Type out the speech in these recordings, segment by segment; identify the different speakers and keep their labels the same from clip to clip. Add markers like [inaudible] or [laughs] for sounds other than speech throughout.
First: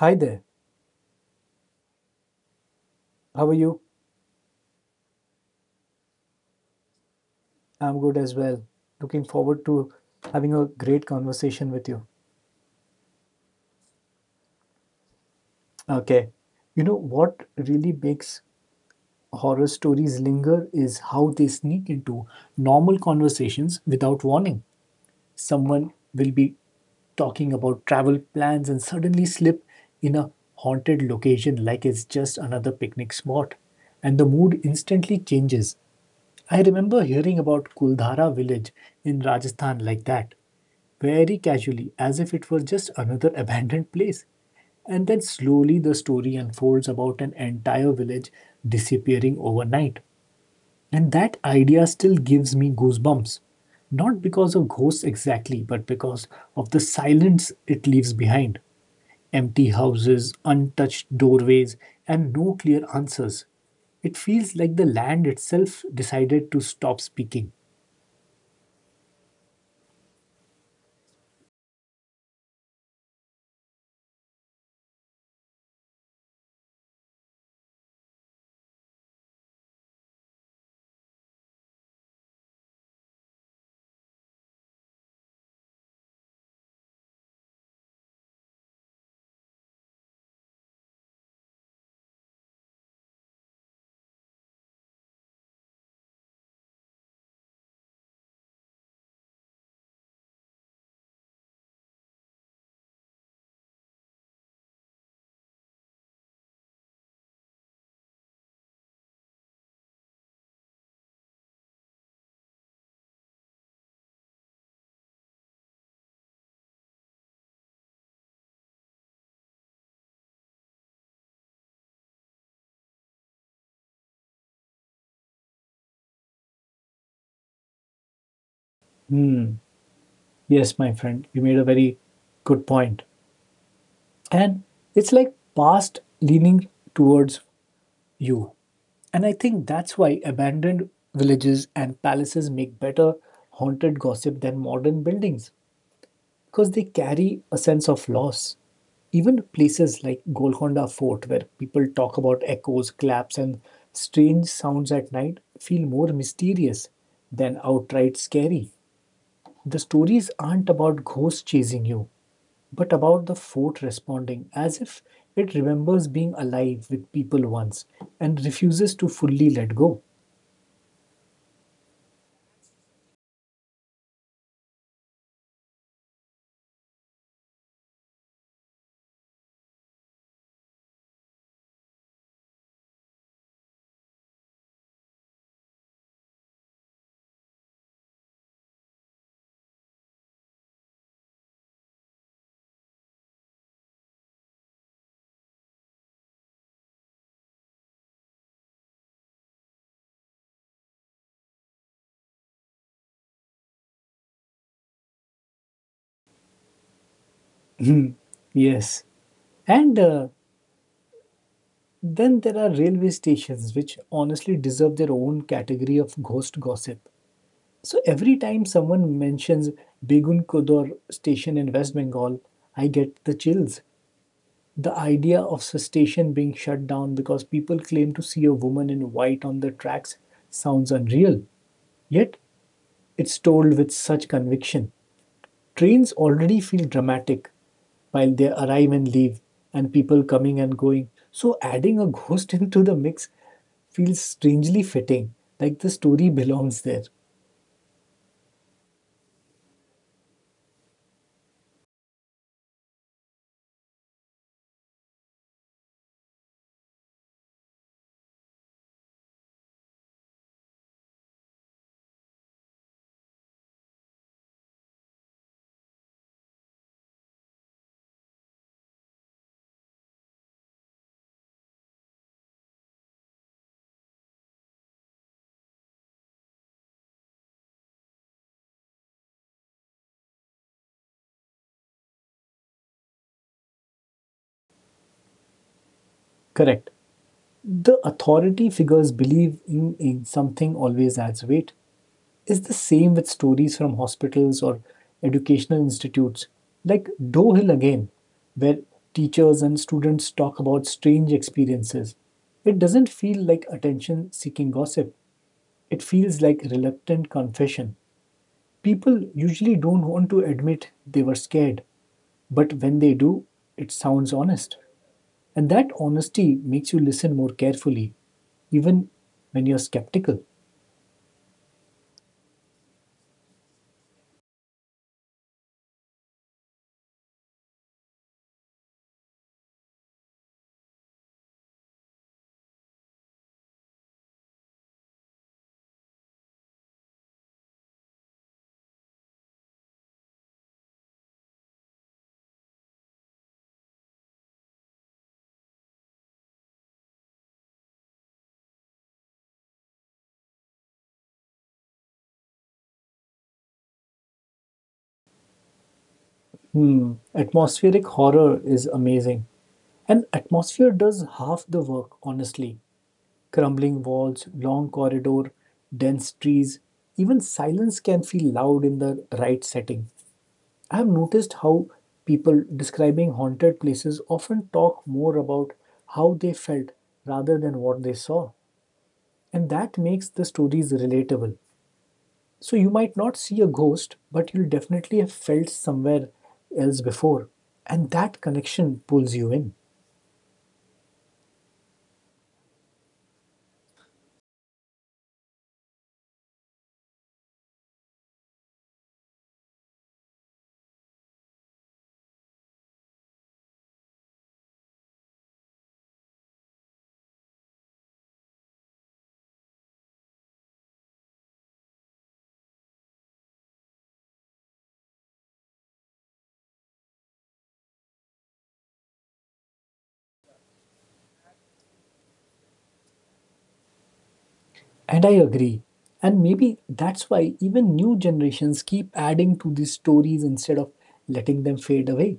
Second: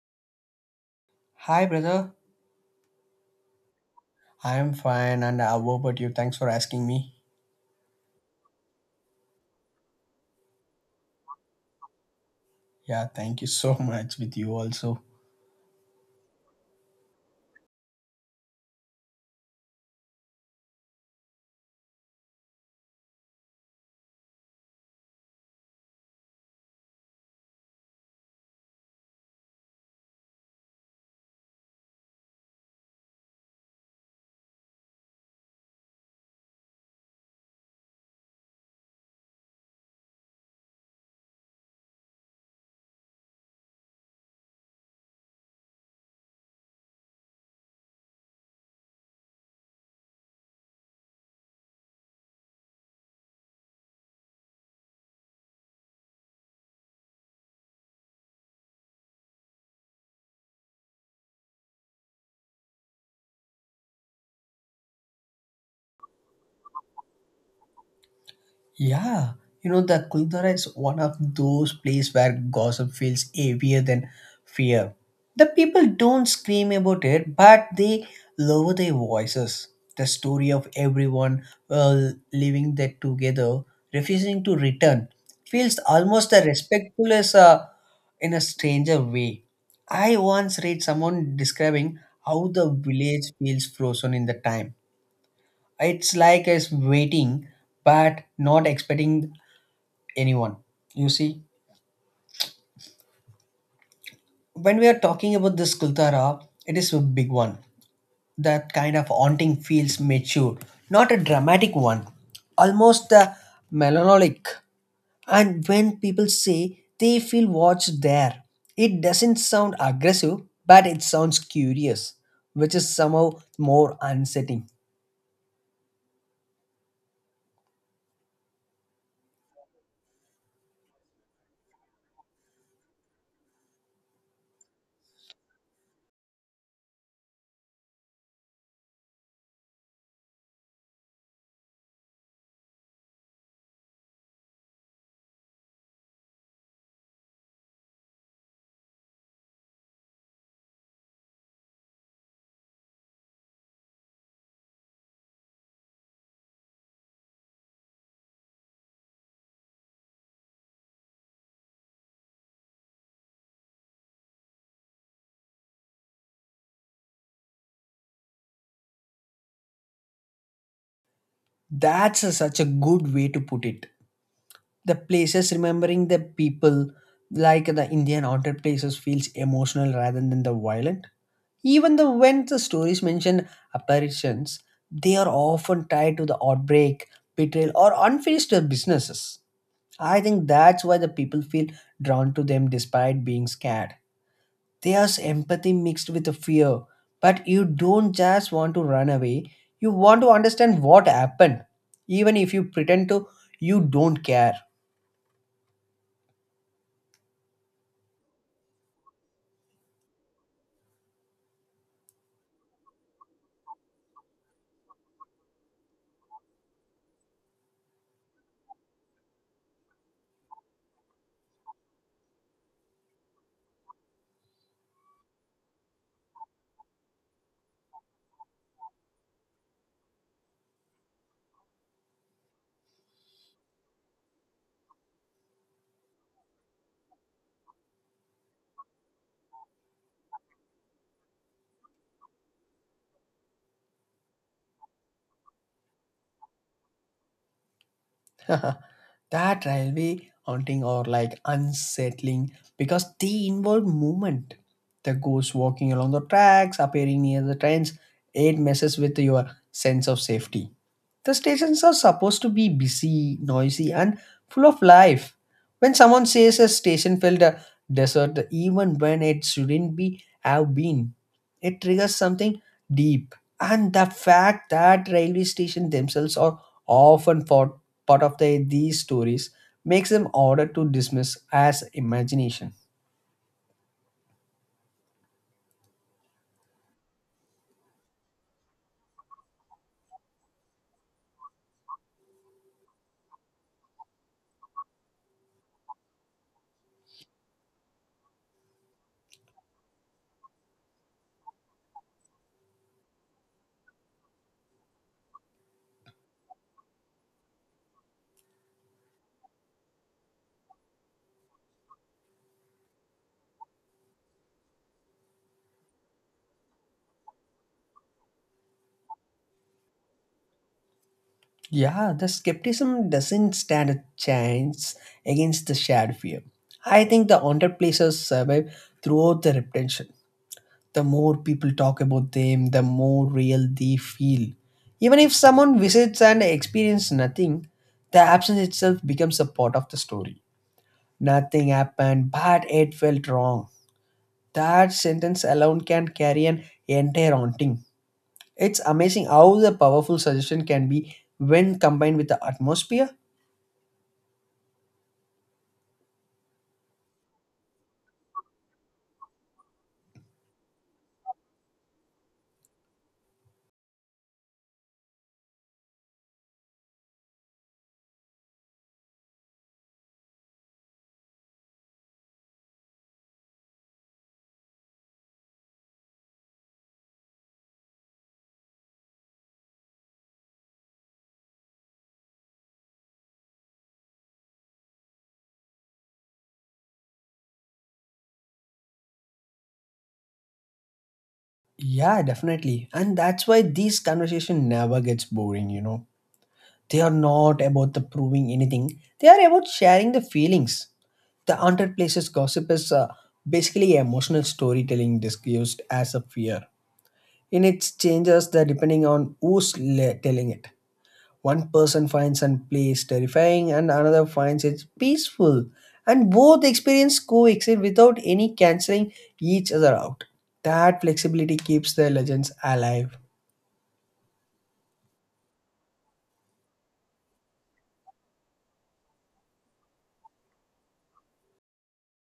Speaker 1: Hi there.
Speaker 2: Hi, brother.
Speaker 1: How are you?
Speaker 2: I am fine, and how about you? Thanks for asking me.
Speaker 1: I'm good as well. Looking forward to having a great conversation with you.
Speaker 2: Yeah, thank you so [laughs] much with you also.
Speaker 1: Okay. You know what really makes horror stories linger is how they sneak into normal conversations without warning. Someone will be talking about travel plans and suddenly slip in a haunted location like it's just another picnic spot, and the mood instantly changes. I remember hearing about Kuldhara village in Rajasthan like that, very casually, as if it were just another [laughs] abandoned place. And then slowly the story unfolds about an entire village disappearing overnight, and that idea still gives me goosebumps. Not because of ghosts exactly, but because of the silence it leaves behind empty houses, untouched doorways, and no clear answers. It feels like the land itself decided to stop speaking.
Speaker 2: Yeah, you know the Kuldara is one of those places where gossip feels heavier than fear. The people don't scream about it, but they lower their voices. The story of everyone living there together, refusing to return, feels almost as respectful as a in a stranger way. I once read someone describing how the village feels frozen in the time. It's like it's waiting but not expecting anyone. You see, when we are talking about this Kultara, it is a big one. That kind of haunting feels mature, not a dramatic one, almost a melancholic. And when people say they feel watched there, it doesn't sound aggressive, but it sounds curious, which is somehow more unsettling.
Speaker 1: Hmm. Yes, my friend, you made a very good point. And it's like past leaning towards you. And I think that's why abandoned villages and palaces make better haunted gossip than modern buildings because they carry a sense of loss. Even places like Golconda Fort, where people talk about echoes, claps, and strange sounds at night, feel more mysterious than outright scary. The stories aren't about ghosts chasing you, but about the fort responding as if it remembers being alive with people once and refuses to fully let go.
Speaker 2: Such a good way to put it. The places remembering the people like the indian haunted places feels emotional rather than the violent, even the when the stories mention apparitions, they are often tied to the outbreak, betrayal or unfinished businesses. I think that's why the people feel drawn to them despite being scared. There's empathy mixed with the fear, but you don't just want to run away, you want to understand what happened even if you pretend to you don't care.
Speaker 1: [laughs] Yes. And Then there are railway stations, which honestly deserve their own category of ghost gossip. So every time someone mentions Begun Kodor station in West Bengal, I get the chills. The idea of the station being shut down because people claim to see a woman in white on the tracks sounds unreal. Yet, it's told with such conviction. Trains already feel dramatic while they arrive and leave, and people coming and going. So, adding a ghost [laughs] into the mix feels strangely fitting, like the story belongs there.
Speaker 2: [laughs] That railway haunting or like unsettling because they involve movement. The ghost walking along the tracks, appearing near the trains, it messes with your sense of safety. The stations are supposed to be busy, noisy, and full of life. When someone says a station felt a desert, even when it shouldn't be have been, it triggers something deep. And the fact that railway stations themselves are often part of the, these stories makes them harder to dismiss as imagination.
Speaker 1: Correct. The authority figures believe in something always adds weight. Is the same with stories from hospitals or educational institutes, like Doe Hill again, where teachers and students talk about strange experiences. It doesn't feel like attention seeking gossip, it feels like reluctant confession. People usually don't want to admit they were scared, but when they do, it sounds honest. And that honesty makes you listen more carefully, even when you're skeptical.
Speaker 2: Yeah, the skepticism doesn't stand a chance against the shared fear. I think the underplacers survive throughout the retention. The more people talk about them, the more real they feel. Even if someone visits and experiences nothing, the absence itself becomes a part of the story. Nothing happened, but it felt wrong. That sentence alone can carry an entire haunting. It's amazing how the powerful suggestion can be when combined with the atmosphere.
Speaker 1: Hmm, atmospheric horror is amazing. And atmosphere does half the work, honestly. Crumbling walls, long corridor, dense trees, even silence can feel loud in the right setting. I have noticed how people describing haunted places often talk more about how they felt rather than what they saw. And that makes the stories relatable. So you might not see a ghost, but you'll definitely have felt somewhere else before. And that connection pulls you in.
Speaker 2: Yeah, definitely. And that's why these conversation never gets boring, you know. They are not about the proving anything. They are about sharing the feelings. The haunted places gossip is basically emotional storytelling disguised as a fear. In its changes the depending on telling it. One person finds a place terrifying and another finds it peaceful. And both experience coexist without any cancelling each other out. That flexibility keeps the legends alive.
Speaker 1: And I agree. And maybe that's why even new generations keep adding to these stories instead of letting them fade away.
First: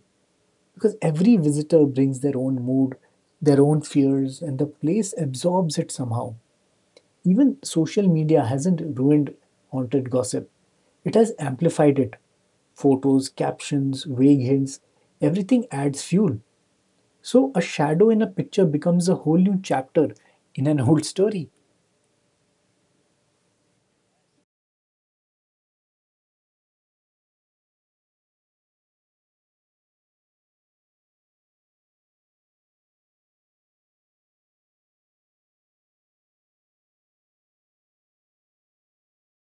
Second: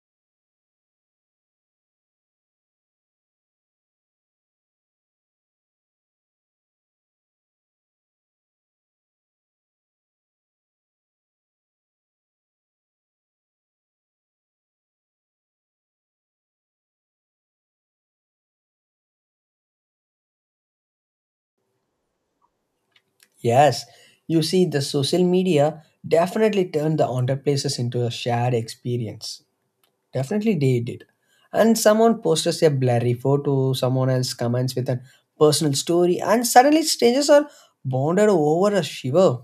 Speaker 1: Because every visitor brings their own mood, their own fears, and the place absorbs it somehow. Even social media hasn't ruined haunted gossip, it has amplified it. Photos, captions, vague hints, everything adds fuel. So a shadow in a picture becomes a whole new chapter in an old story.
Speaker 2: Yes, you see, the social media definitely turned the haunted places into a shared experience. Definitely they did. And someone posts a blurry photo, someone else comments with a personal story, and suddenly strangers are bonded over a shiver.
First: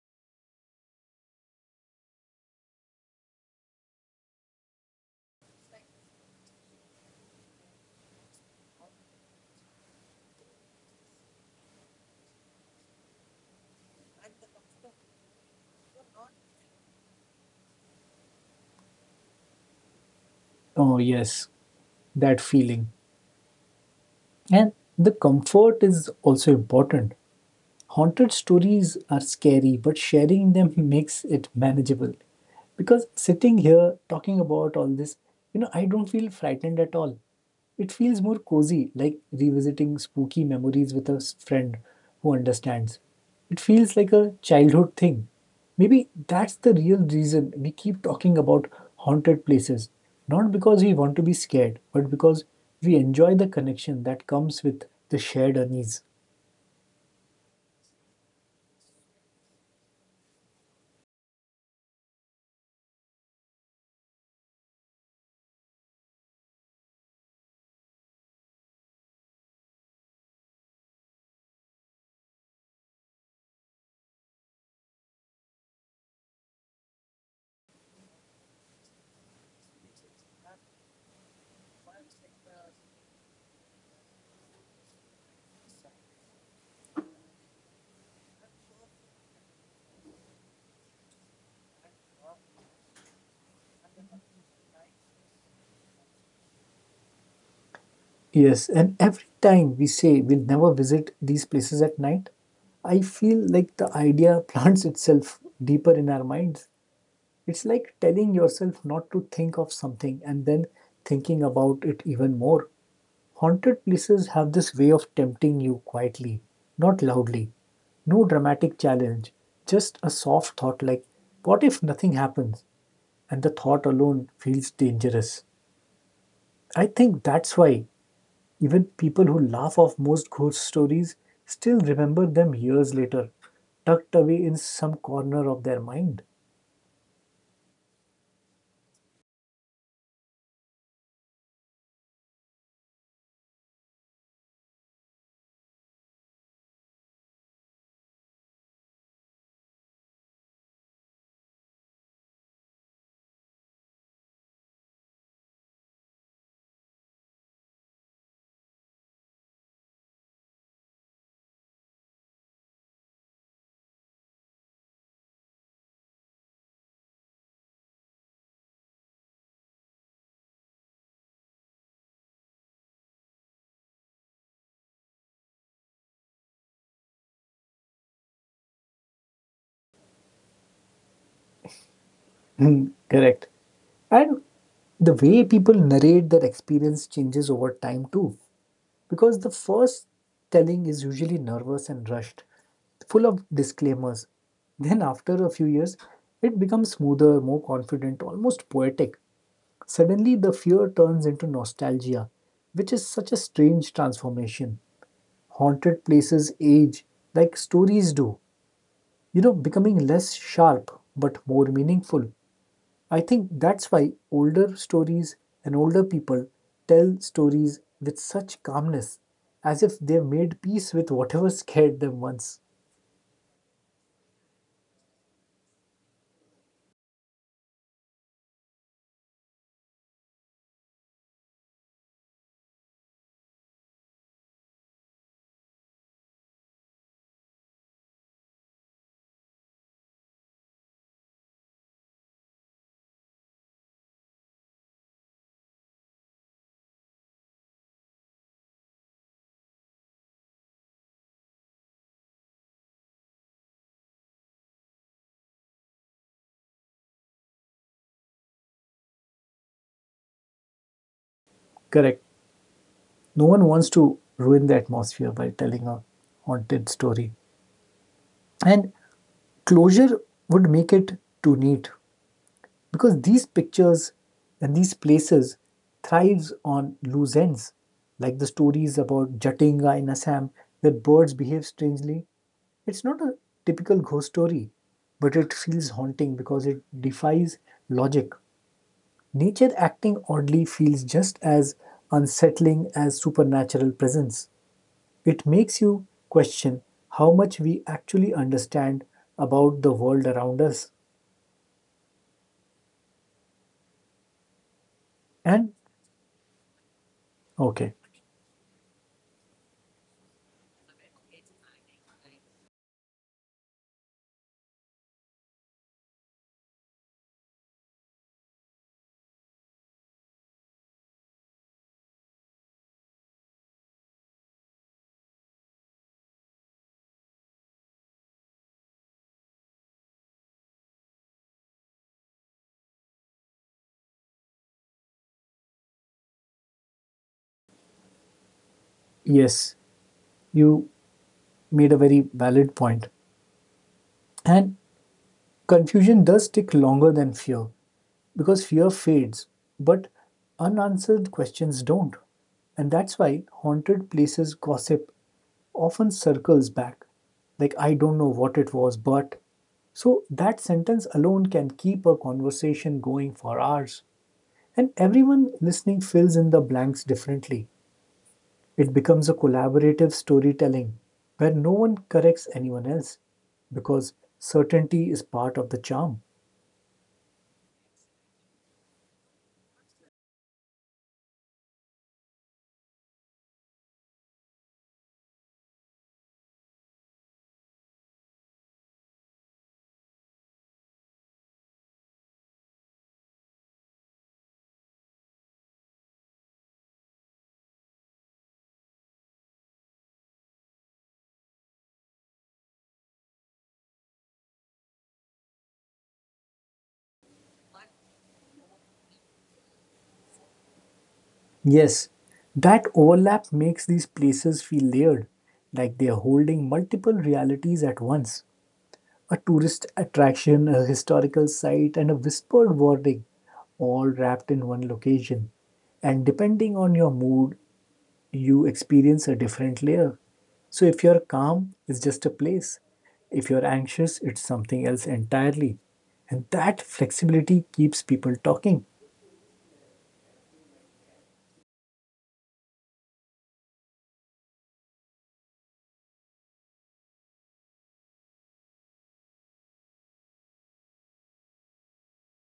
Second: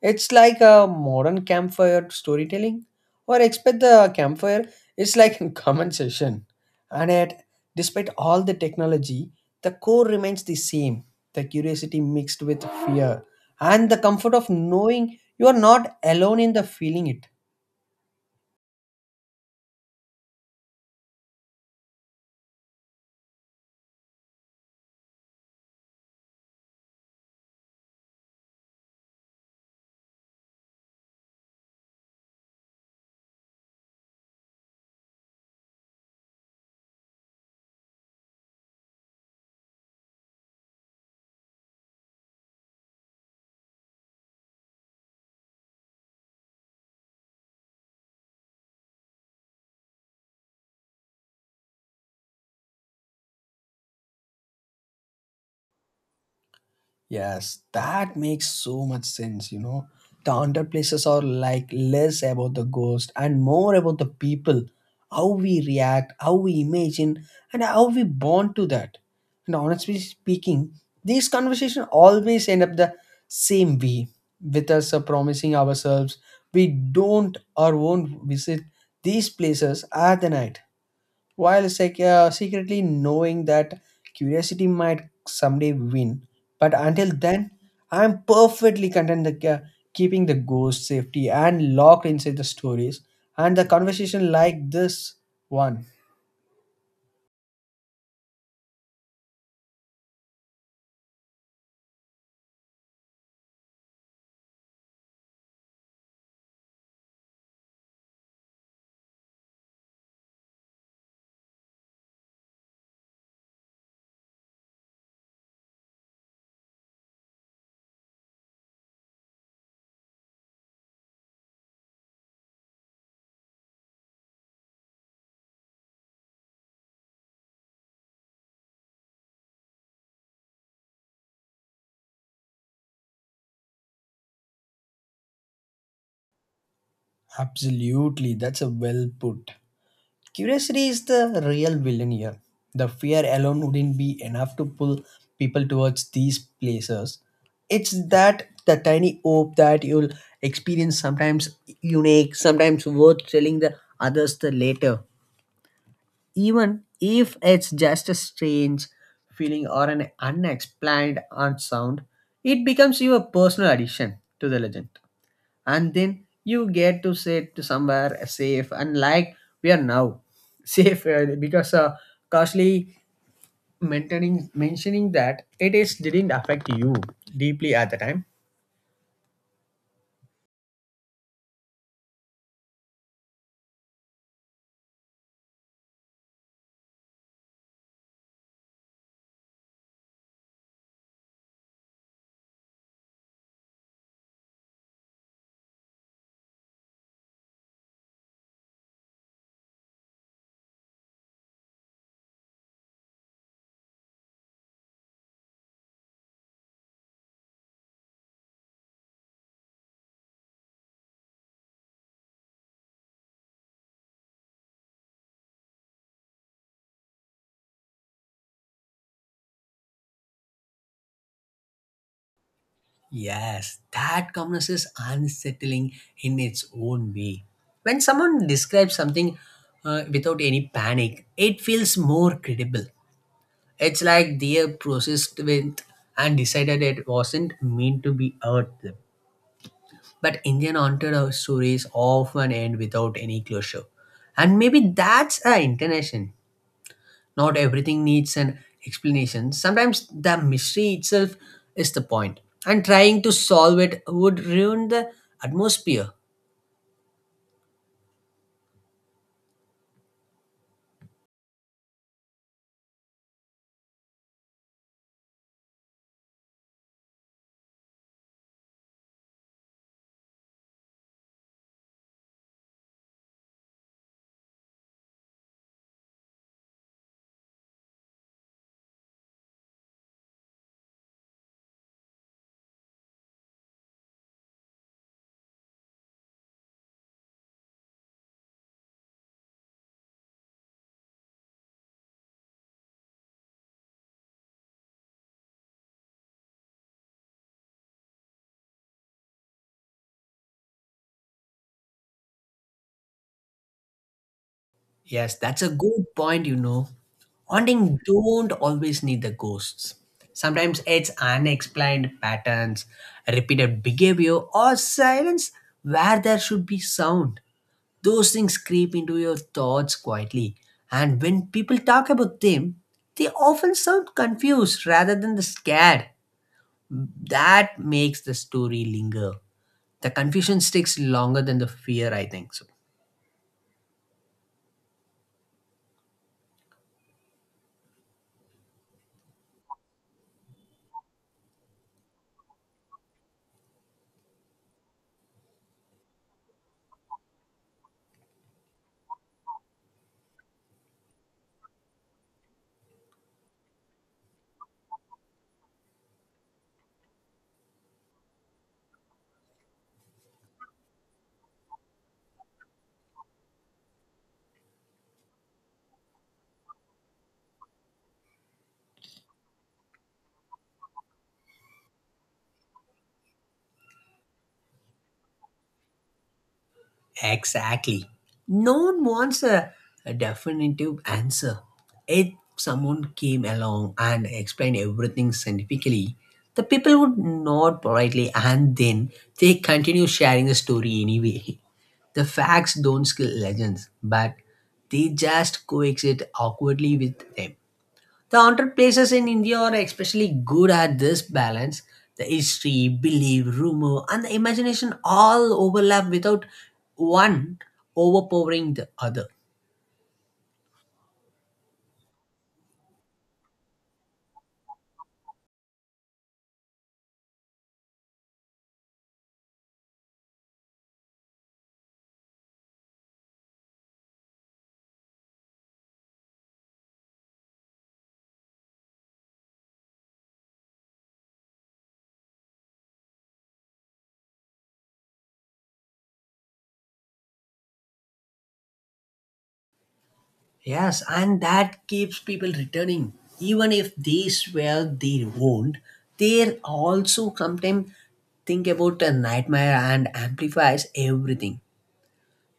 Speaker 2: It's like a modern campfire storytelling, or expect the campfire. It's like a [laughs] common session, and yet, despite all the technology, the core remains the same: the curiosity mixed with fear, and the comfort of knowing you are not alone in the feeling it.
Speaker 1: Oh, yes, that feeling. And the comfort is also important. Haunted stories are scary, but sharing them [laughs] makes it manageable. Because sitting here talking about all this, I don't feel frightened at all. It feels more cozy, like revisiting spooky memories with a friend who understands. It feels like a childhood thing. Maybe that's the real reason we keep talking about haunted places, not because we want to be scared, but because we enjoy the connection that comes with the shared unease.
Speaker 2: Yes, that makes so much sense, you know. The haunted places are like less about the ghost and more about the people, how we react, how we imagine, and how we bond to that. And honestly speaking, these conversations always end up the same way with us promising ourselves we don't or won't visit these places at the night while secretly knowing that curiosity might someday win. But until then, I'm perfectly content keeping the ghost safety and locked inside the stories and the conversation like this one.
Speaker 1: Yes, and every time we say we'll never visit these places at night, I feel like the idea [laughs] plants itself deeper in our minds. It's like telling yourself not to think of something and then thinking about it even more. Haunted places have this way of tempting you quietly, not loudly. No dramatic challenge, just a soft thought like, what if nothing happens? And the thought alone feels dangerous. I think that's why even people who laugh off most ghost stories still remember them years later, tucked away in some corner of their mind.
Speaker 2: Absolutely, that's a well put. Curiosity is the real villain here. The fear alone wouldn't be enough to pull people towards these places. It's that the tiny hope that you'll experience sometimes unique, sometimes worth telling the others the later. Even if it's just a strange feeling or an unexplained unsound, it becomes your personal addition to the legend, and then you get to sit to somewhere safe and like we are now [laughs] safe because costly maintaining mentioning that it is didn't affect you deeply at the time.
Speaker 1: Hmm, correct. And the way people narrate their experience changes over time too, because the first telling is usually nervous and rushed, full of disclaimers. Then, after a few years, it becomes smoother, more confident, almost poetic. Suddenly, the fear turns into nostalgia, which is such a strange transformation. Haunted places age like stories do, you know, becoming less sharp but more meaningful. I think that's why older stories and older people tell stories with such calmness, as if they've made peace with whatever scared them once.
Speaker 2: Yes, that calmness is unsettling in its own way. When someone describes something without any panic, it feels more credible. It's like they processed with and decided it wasn't meant to be hurt. But Indian haunted stories often end without any closure. And maybe that's the intention. Not everything needs an explanation. Sometimes the mystery itself is the point. And trying to solve it would ruin the atmosphere.
Speaker 1: Correct. No one wants to ruin the atmosphere by telling a haunted story. And closure would make it too neat. Because these pictures and these places thrives on loose ends, like the stories about Jatinga in Assam where birds behave strangely. It's not a typical ghost story, but it feels haunting because it defies logic. Nature acting oddly feels just as unsettling as supernatural presence. It makes you question how much we actually understand about the world around us
Speaker 2: Yes, that's a
Speaker 1: and
Speaker 2: good point, you know.
Speaker 1: okay.
Speaker 2: Haunting don't always need the ghosts. Sometimes it's unexplained patterns, repeated behavior, or silence where there should be sound. Those things creep into your thoughts quietly, and when people talk about them, they often sound confused rather than the scared. That makes the story linger. The confusion sticks longer than the fear, I think so.
Speaker 1: Yes, you made a very valid point. And confusion does stick longer than fear because fear fades, but unanswered questions don't. And that's why haunted places gossip often circles back. Like, I don't know what it was, but. So that sentence alone can keep a conversation going for hours. And everyone listening fills in the blanks differently. It becomes a collaborative storytelling where no one corrects anyone else because certainty is part of the charm.
Speaker 2: Exactly. No one wants a definitive answer. If someone came along and explained everything scientifically, the people would nod politely and then they continue sharing the story anyway. The facts don't kill legends, but they just coexist awkwardly with them. The haunted places in India are especially good at this balance. The history, belief, rumor, and the imagination all overlap without one overpowering the other.
Speaker 1: Yes, that overlap makes these places feel layered, like they are holding multiple realities at once. A tourist attraction, a historical site, and a whispered warning, all wrapped in one location. And depending on your mood, you experience a different layer. So if you're calm, it's just a place. If you're anxious, it's something else entirely. And that flexibility keeps people talking. [laughs]
Speaker 2: Yes, and that keeps people returning. Even if they swear they won't, they also sometimes think about a nightmare and amplifies everything.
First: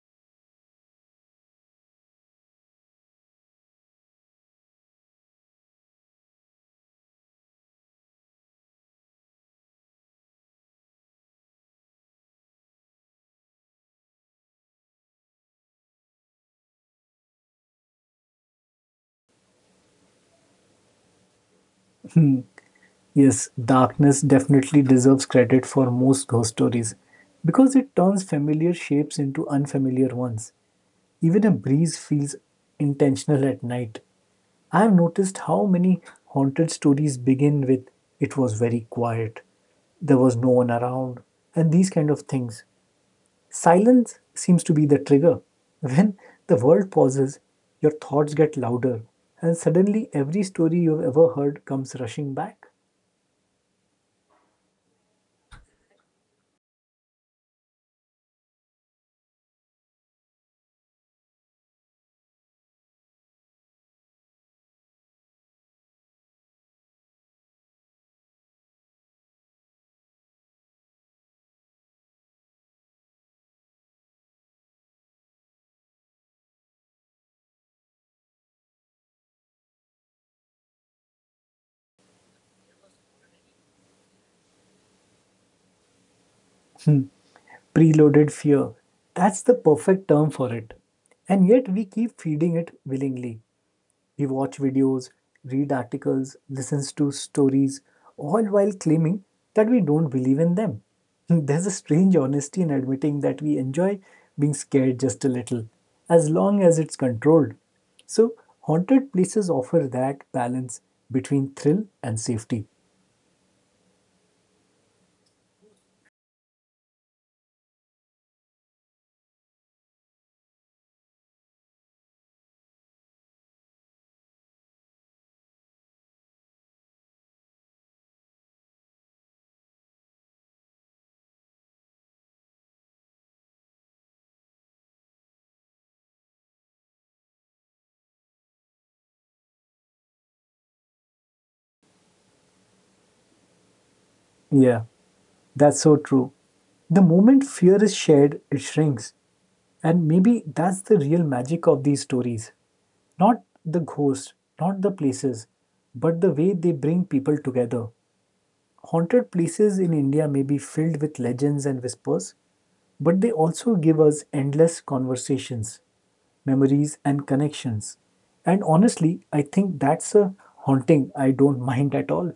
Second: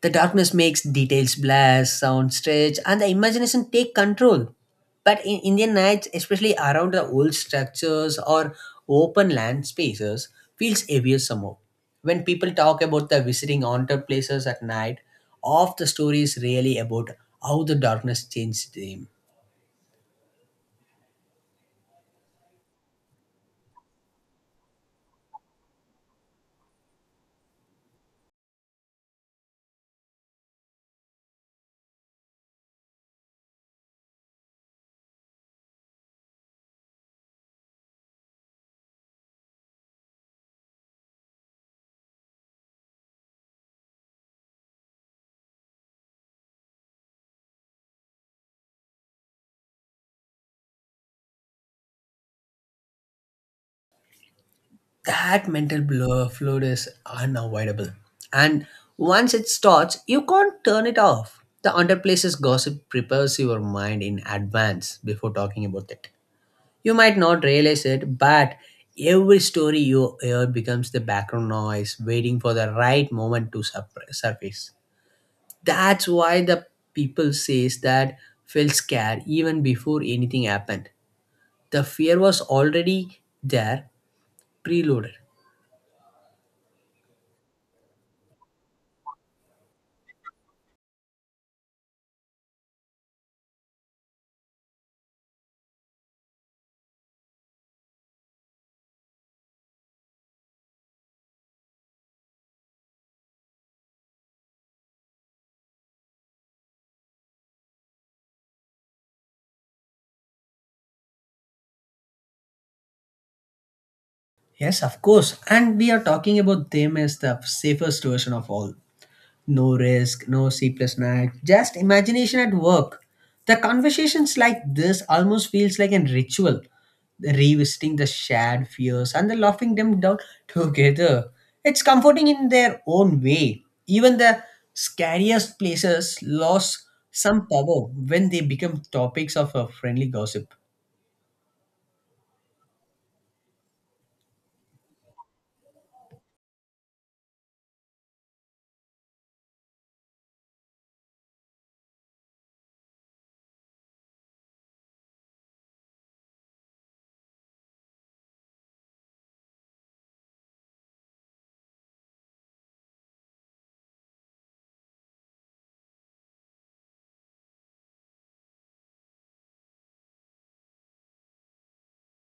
Speaker 2: The darkness makes details blur, sound stretch, and the imagination take control. But in Indian nights, especially around the old structures or open land spaces, feels heavier somehow. When people talk about the visiting haunted places at night, half the story is really about how the darkness changed them.
Speaker 1: Yes, darkness definitely deserves credit for most ghost stories because it turns familiar shapes into unfamiliar ones. Even a breeze feels intentional at night. I have noticed how many haunted stories begin with it was very quiet, there was no one around, and these kind of things. Silence seems to be the trigger. When the world pauses, your thoughts get louder, and suddenly every story you've ever heard comes rushing back.
Speaker 2: That mental blur flood is unavoidable. And once it starts, you can't turn it off. The underplaces gossip prepares your mind in advance before talking about it. You might not realize it, but every story you hear becomes the background noise waiting for the right moment to surface. That's why the people says that felt scared even before anything happened. The fear was already there, preloaded.
Speaker 1: Hmm, preloaded fear. That's the perfect term for it. And yet we keep feeding it willingly. We watch videos, read articles, listens to stories, all while claiming that we don't believe in them. [laughs] There's a strange honesty in admitting that we enjoy being scared just a little, as long as it's controlled. So, haunted places offer that balance between thrill and safety.
Speaker 2: Yes, of course. And we are talking about them as the safest version of all. No risk, no sleepless night, just imagination at work. The conversations like this almost feels like a ritual, revisiting the shared fears and the laughing them down [laughs] together. It's comforting in their own way. Even the scariest places lose some power when they become topics of a friendly gossip.
Speaker 1: Yeah, that's so true. The moment fear is shared, it shrinks. And maybe that's the real magic of these stories. Not the ghosts, not the places, but the way they bring people together. Haunted places in India may be filled with legends and whispers, but they also give us endless conversations, memories, and connections. And honestly, I think that's a haunting I don't mind at all.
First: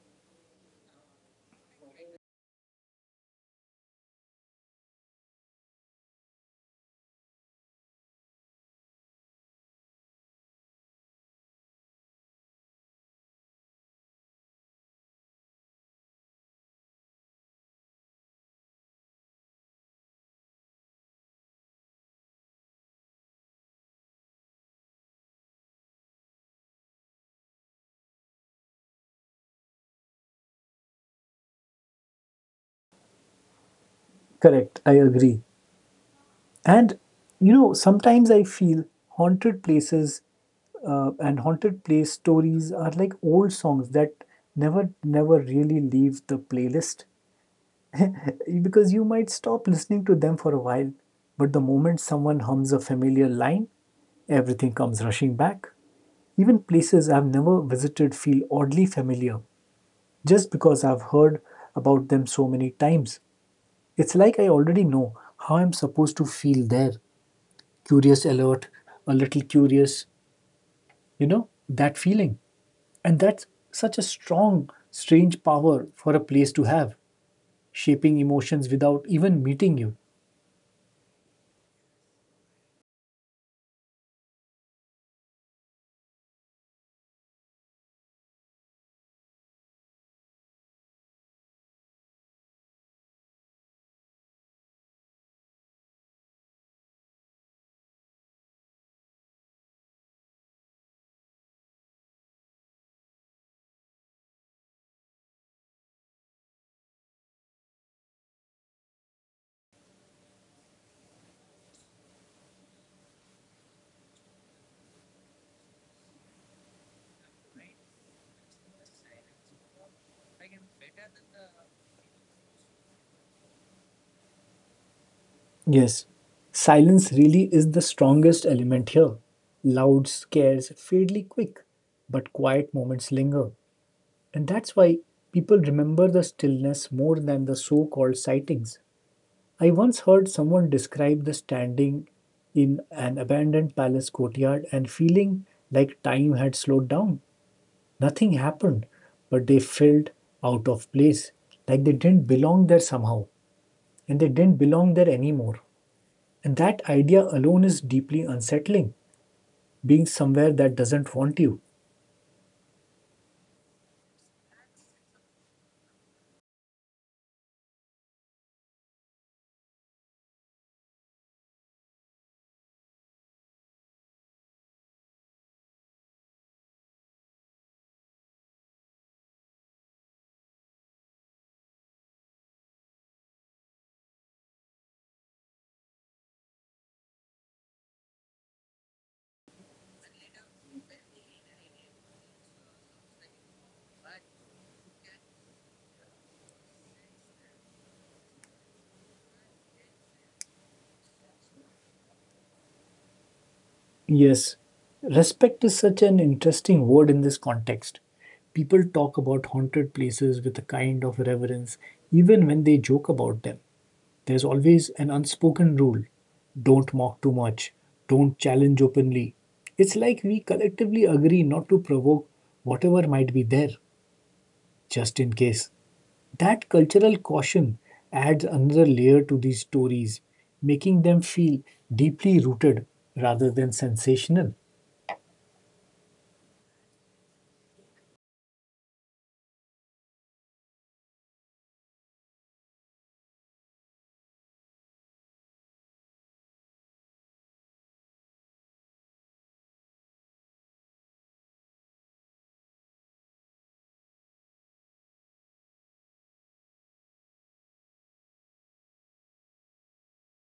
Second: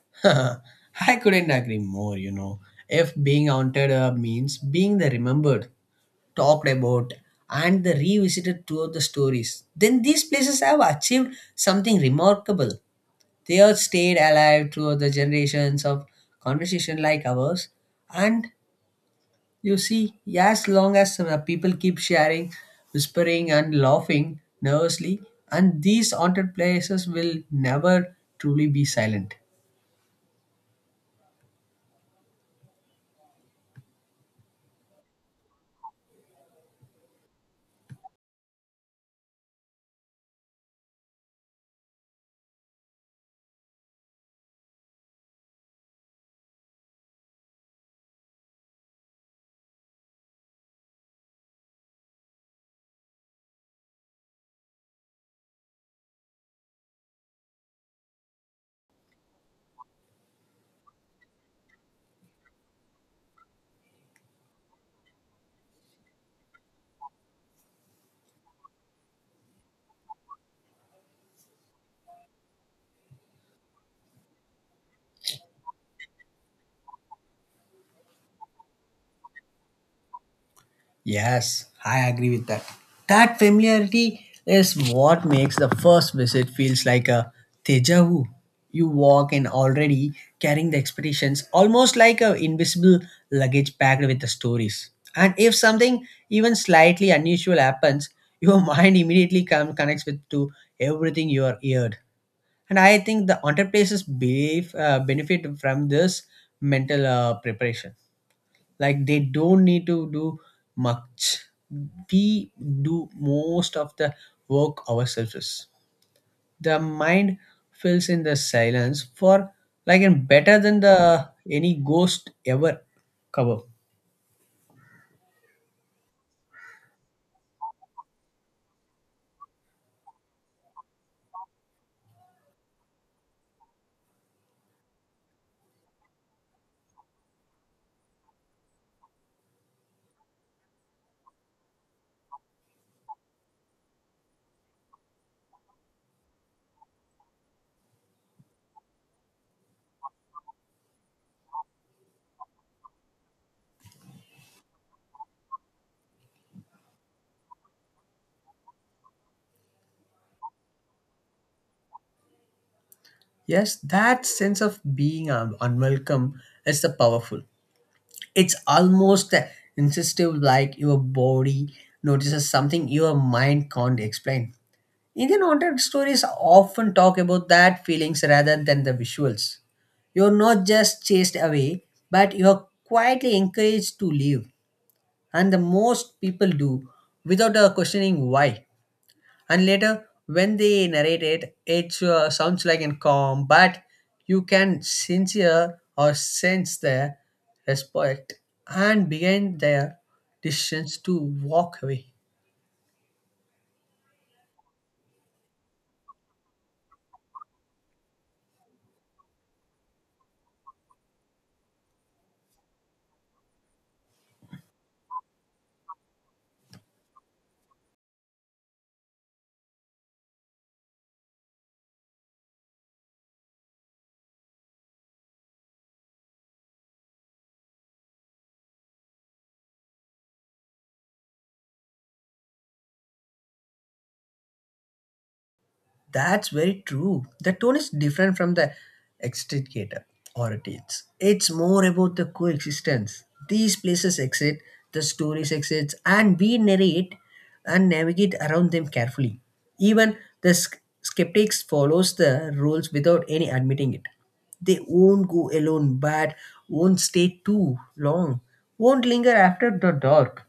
Speaker 2: [laughs] I couldn't agree more, you know. If being haunted means being the remembered, talked about, and the revisited throughout the stories, then these places have achieved something remarkable. They have stayed alive throughout the generations of conversation like ours. And you see, as long as people keep sharing, whispering, and laughing nervously, and these haunted places will never truly be silent.
Speaker 1: Correct, I agree. And you know, sometimes I feel haunted places and haunted place stories are like old songs that never really leave the playlist. [laughs] Because you might stop listening to them for a while, but the moment someone hums a familiar line, everything comes rushing back. Even places I've never visited feel oddly familiar just because I've heard about them so many times. It's like I already know how I'm supposed to feel there curious, alert, a little curious, you know, that feeling. And that's such a strong, strange power for a place to have, shaping emotions without even meeting you.
Speaker 2: Yes, I agree with that. That familiarity is what makes the first visit feels like a deja vu. You walk in already carrying the expectations, almost like a invisible luggage packed with the stories. And if something even slightly unusual happens, your [laughs] mind immediately come, connects with to everything you are heard. And I think the entrepreneurs behave, benefit from this mental preparation, like they don't need to do much, we do most of the work ourselves. The mind fills in the silence for like and better than the any ghost ever cover.
Speaker 1: Yes, silence really is the strongest element here. Loud scares fairly quick, but quiet moments linger. And that's why people remember the stillness more than the so called sightings. I once heard someone describe the standing in an abandoned palace courtyard and feeling like time had slowed down. Nothing happened, but they felt out of place, like they didn't belong there somehow, and they didn't belong there anymore. And that idea alone is deeply unsettling, being somewhere that doesn't want you.
Speaker 2: Yes, that sense of unwelcome is the powerful. It's almost insistive, like your body notices something your mind can't explain. Indian haunted stories often talk about that feelings rather than the visuals. You're not just chased away, but you're quietly encouraged to leave. And the most people do without questioning why. And later, when they narrate it, it sounds like a calm, but you can sincere or sense their respect and behind their decisions to walk away.
Speaker 1: Yes, respect is such an interesting word in this context. People talk about haunted places with a kind of reverence, even when they joke about them. There's always an unspoken rule don't mock too much, don't challenge openly. It's like we collectively agree not to provoke whatever might be there, just in case. That cultural caution adds another layer to these stories, making them feel deeply rooted rather than sensational.
Speaker 2: That's very true. The tone is different from the extricator or it is. It's more about the coexistence. These places exist, the stories exist, and we narrate and navigate around them carefully. Even the skeptics follows the rules without any admitting it. They won't go alone, but won't stay too long. Won't linger after the dark.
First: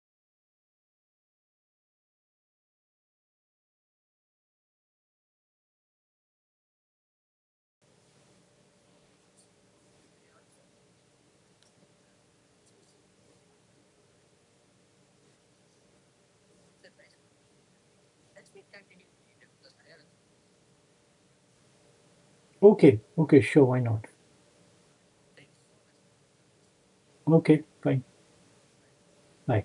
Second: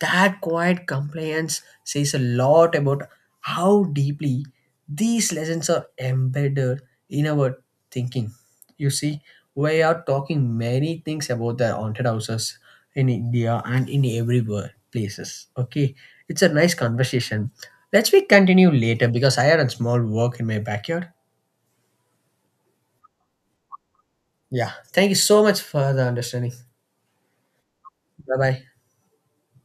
Speaker 2: That quiet compliance says a lot about how deeply these lessons are embedded in our thinking. You see, we are talking many things about the haunted houses in India and in everywhere places. Okay, it's a nice conversation. Let's we continue later because I had a small work in my backyard.
Speaker 1: Okay, okay, sure, why not?
Speaker 2: Yeah, thank you so much for the understanding.
Speaker 1: Okay, fine,
Speaker 2: Bye bye.
Speaker 1: bye.